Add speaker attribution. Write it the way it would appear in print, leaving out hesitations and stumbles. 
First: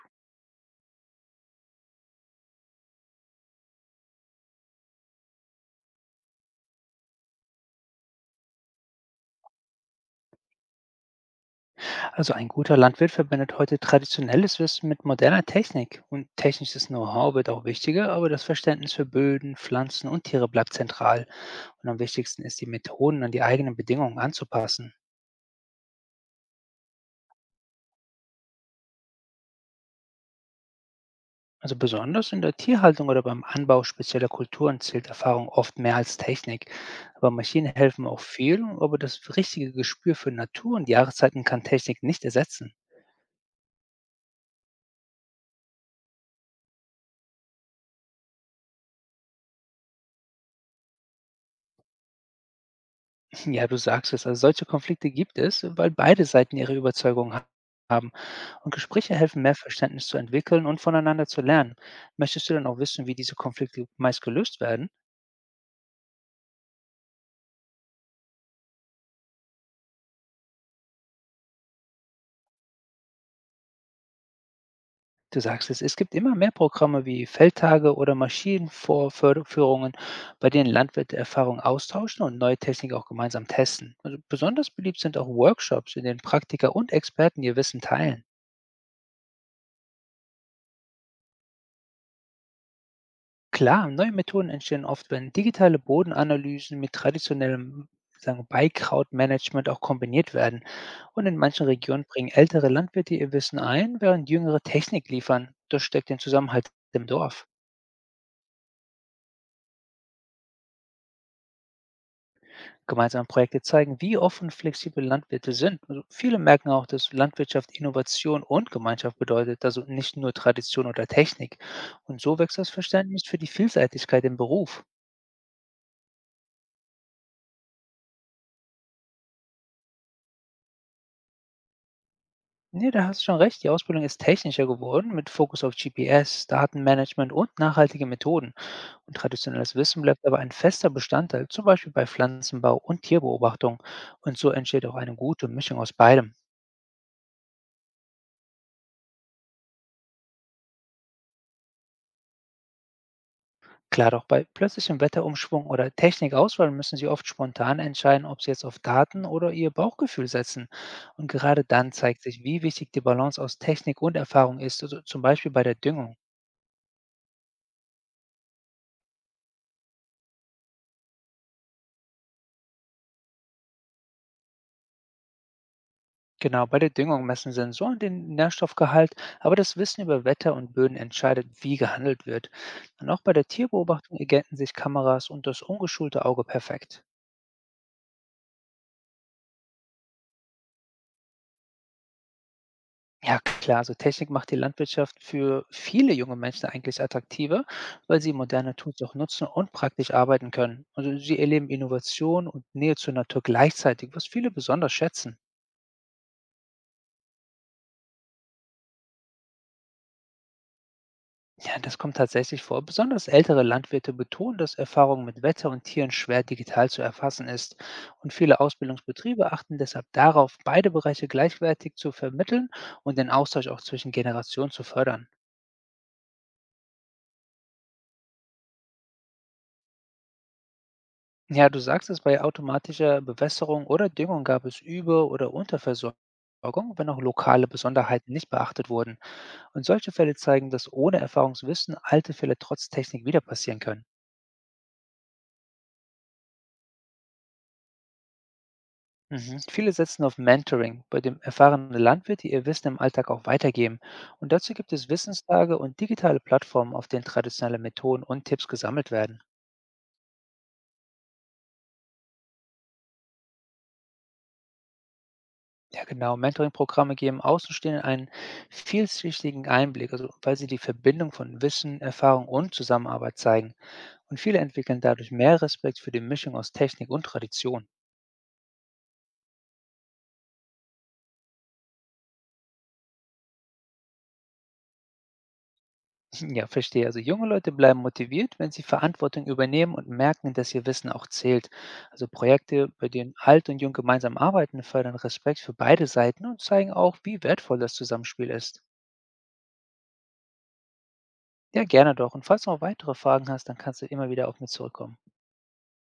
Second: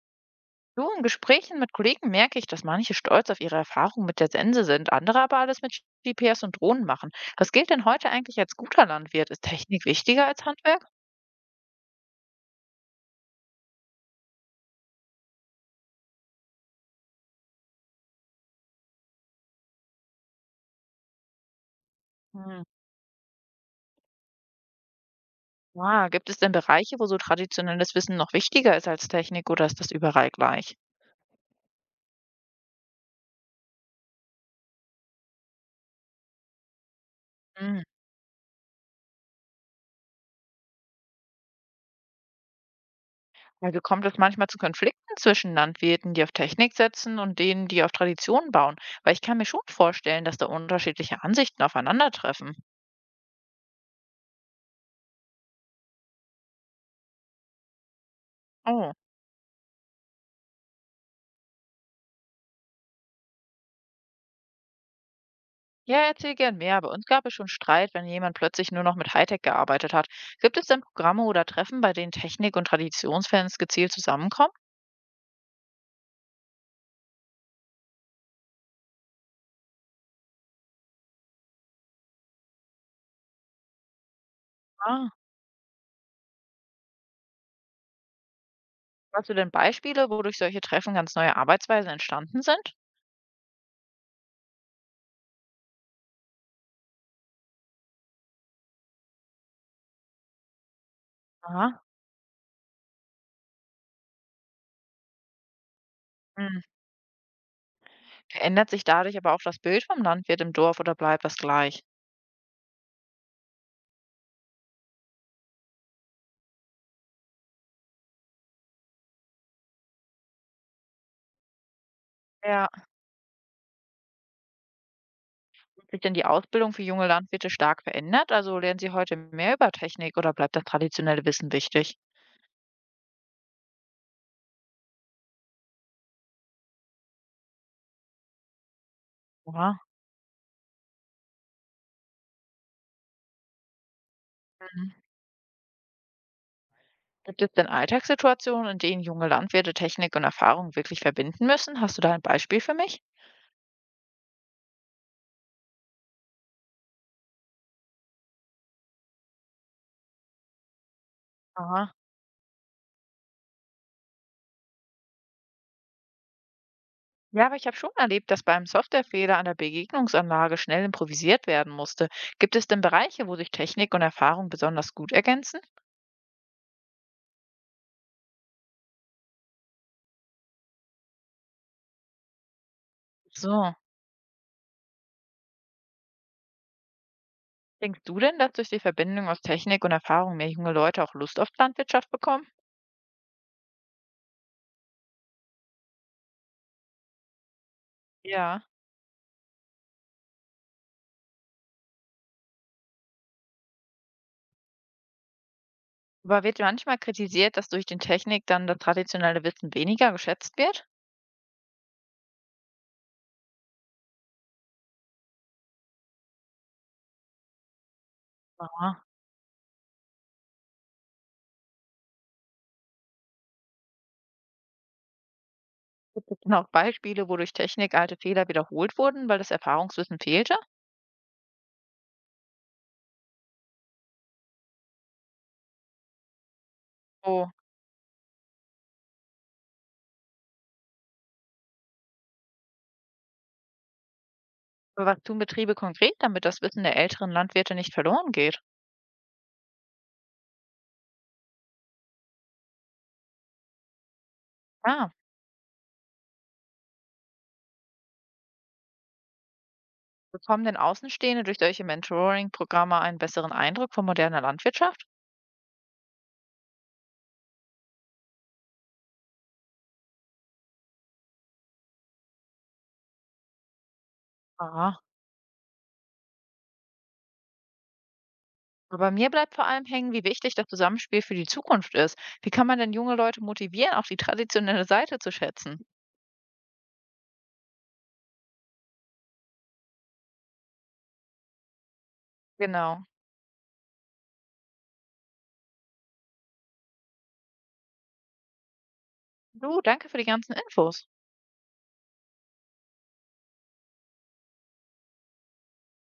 Speaker 1: Du, in Gesprächen mit Kollegen merke ich, dass manche stolz auf ihre Erfahrungen mit der Sense sind, andere aber alles mit GPS und Drohnen machen. Was gilt denn heute eigentlich als guter Landwirt? Ist Technik wichtiger als Handwerk?
Speaker 2: Also ein guter Landwirt verbindet heute traditionelles Wissen mit moderner Technik und technisches Know-how wird auch wichtiger, aber das Verständnis für Böden, Pflanzen und Tiere bleibt zentral und am wichtigsten ist,
Speaker 1: Hm.
Speaker 2: die Methoden an die eigenen Bedingungen anzupassen.
Speaker 1: Gibt es denn Bereiche, wo so traditionelles Wissen noch wichtiger ist als Technik, oder ist das überall gleich?
Speaker 2: Also besonders in der Tierhaltung oder beim Anbau spezieller Kulturen zählt Erfahrung oft mehr als Technik. Aber Maschinen
Speaker 1: Hm.
Speaker 2: helfen auch viel, aber das richtige Gespür für Natur und Jahreszeiten kann Technik nicht ersetzen.
Speaker 1: Also kommt es manchmal zu Konflikten zwischen Landwirten, die auf Technik setzen, und denen, die auf Tradition bauen? Weil ich kann mir schon vorstellen, dass da unterschiedliche Ansichten aufeinandertreffen.
Speaker 2: Ja, du sagst es. Also solche Konflikte gibt es, weil beide Seiten ihre Überzeugungen haben. Und
Speaker 1: Oh.
Speaker 2: Gespräche helfen, mehr Verständnis zu entwickeln und voneinander zu lernen. Möchtest du dann auch wissen, wie diese Konflikte meist gelöst werden?
Speaker 1: Ja, erzähl gern mehr. Bei uns gab es schon Streit, wenn jemand plötzlich nur noch mit Hightech gearbeitet hat. Gibt es denn Programme oder Treffen, bei denen Technik- und Traditionsfans gezielt zusammenkommen?
Speaker 2: Du sagst es, es gibt immer mehr Programme wie Feldtage oder Maschinenvorführungen, bei denen Landwirte Erfahrungen austauschen und neue Techniken auch gemeinsam testen. Also besonders beliebt
Speaker 1: Ah,
Speaker 2: sind auch Workshops, in denen Praktiker und Experten ihr Wissen teilen.
Speaker 1: Hast du denn Beispiele, wodurch solche Treffen ganz neue Arbeitsweisen entstanden sind?
Speaker 2: Klar, neue Methoden entstehen oft, wenn digitale Bodenanalysen mit traditionellem sagen, wir, Beikrautmanagement auch kombiniert werden. Und in manchen
Speaker 1: Aha.
Speaker 2: Regionen bringen ältere Landwirte ihr Wissen ein, während jüngere Technik liefern. Das steckt den
Speaker 1: Hm.
Speaker 2: Zusammenhalt im Dorf.
Speaker 1: Verändert sich dadurch aber auch das Bild vom Landwirt im Dorf, oder bleibt das gleich?
Speaker 2: Gemeinsame Projekte zeigen, wie offen und flexibel Landwirte sind. Also viele merken auch, dass Landwirtschaft Innovation und Gemeinschaft bedeutet, also nicht nur Tradition oder Technik. Und so wächst
Speaker 1: Ja,
Speaker 2: das Verständnis für die Vielseitigkeit im Beruf.
Speaker 1: hat sich denn die Ausbildung für junge Landwirte stark verändert? Also lernen sie heute mehr über Technik, oder bleibt das traditionelle Wissen wichtig?
Speaker 2: Ne, da hast du schon recht. Die Ausbildung ist technischer geworden, mit Fokus auf GPS, Datenmanagement und nachhaltige Methoden. Und traditionelles
Speaker 1: Aha.
Speaker 2: Wissen bleibt aber ein fester Bestandteil, zum Beispiel bei Pflanzenbau und Tierbeobachtung. Und so entsteht auch
Speaker 1: Mhm.
Speaker 2: eine gute Mischung aus beidem.
Speaker 1: Gibt es denn Alltagssituationen, in denen junge Landwirte Technik und Erfahrung wirklich verbinden müssen? Hast du da ein Beispiel für mich?
Speaker 2: Klar, doch bei plötzlichem Wetterumschwung oder Technikauswahl müssen sie oft spontan entscheiden, ob sie jetzt auf Daten oder ihr Bauchgefühl setzen. Und gerade dann
Speaker 1: Aha.
Speaker 2: zeigt sich, wie wichtig die Balance aus Technik und Erfahrung ist, also zum Beispiel bei der Düngung.
Speaker 1: Ja, aber ich habe schon erlebt, dass beim Softwarefehler an der Begegnungsanlage schnell improvisiert werden musste. Gibt es denn Bereiche, wo sich Technik und Erfahrung besonders gut ergänzen?
Speaker 2: Genau, bei der Düngung messen Sensoren den Nährstoffgehalt, aber das Wissen über Wetter und Böden entscheidet, wie gehandelt wird. Und auch bei der
Speaker 1: So.
Speaker 2: Tierbeobachtung ergänzen sich Kameras und das ungeschulte Auge perfekt.
Speaker 1: Denkst du denn, dass durch die Verbindung aus Technik und Erfahrung mehr junge Leute auch Lust auf Landwirtschaft bekommen?
Speaker 2: Ja klar, so Technik macht die Landwirtschaft für viele junge Menschen eigentlich attraktiver, weil sie
Speaker 1: Ja.
Speaker 2: moderne Tools auch nutzen und praktisch arbeiten können. Also sie erleben Innovation und Nähe zur Natur gleichzeitig, was viele besonders schätzen.
Speaker 1: Aber wird manchmal kritisiert, dass durch den Technik dann das traditionelle Wissen weniger geschätzt wird?
Speaker 2: Ja, das kommt tatsächlich vor. Besonders ältere Landwirte betonen, dass Erfahrung mit Wetter und Tieren schwer digital zu erfassen ist. Und viele
Speaker 1: Aha.
Speaker 2: Ausbildungsbetriebe achten deshalb darauf, beide Bereiche gleichwertig zu vermitteln und den Austausch auch zwischen Generationen zu fördern.
Speaker 1: Gibt es denn auch Beispiele, wo durch Technik alte Fehler wiederholt wurden, weil das Erfahrungswissen fehlte?
Speaker 2: Ja, du sagst es, bei automatischer Bewässerung oder Düngung gab es Über- oder Unterversorgung, wenn auch
Speaker 1: Oh,
Speaker 2: lokale Besonderheiten nicht beachtet wurden. Und solche Fälle zeigen, dass ohne Erfahrungswissen alte Fälle trotz Technik wieder passieren können.
Speaker 1: aber was tun Betriebe konkret, damit das Wissen der älteren Landwirte nicht verloren geht?
Speaker 2: Mhm. Viele setzen auf Mentoring, bei dem erfahrene Landwirte ihr Wissen im Alltag auch weitergeben. Und dazu gibt es
Speaker 1: Ah,
Speaker 2: Wissenstage und digitale Plattformen, auf denen traditionelle Methoden und Tipps gesammelt werden.
Speaker 1: Bekommen denn Außenstehende durch solche Mentoring-Programme einen besseren Eindruck von moderner Landwirtschaft?
Speaker 2: Ja, genau. Mentoring-Programme geben Außenstehenden einen vielschichtigen Einblick, also weil sie die Verbindung von Wissen, Erfahrung und Zusammenarbeit zeigen. Und viele
Speaker 1: Ah,
Speaker 2: entwickeln dadurch mehr Respekt für die Mischung aus Technik und Tradition.
Speaker 1: aber bei mir bleibt vor allem hängen, wie wichtig das Zusammenspiel für die Zukunft ist. Wie kann man denn junge Leute motivieren, auch die traditionelle Seite zu schätzen?
Speaker 2: Ja, verstehe. Also junge Leute bleiben motiviert, wenn sie Verantwortung übernehmen und merken, dass ihr Wissen auch zählt. Also Projekte, bei
Speaker 1: Genau.
Speaker 2: denen alt und jung gemeinsam arbeiten, fördern Respekt für beide Seiten und zeigen auch, wie wertvoll das Zusammenspiel ist.
Speaker 1: Du, danke für die ganzen Infos.
Speaker 2: Ja, gerne doch. Und falls du noch weitere Fragen hast, dann kannst du immer wieder auf mich zurückkommen.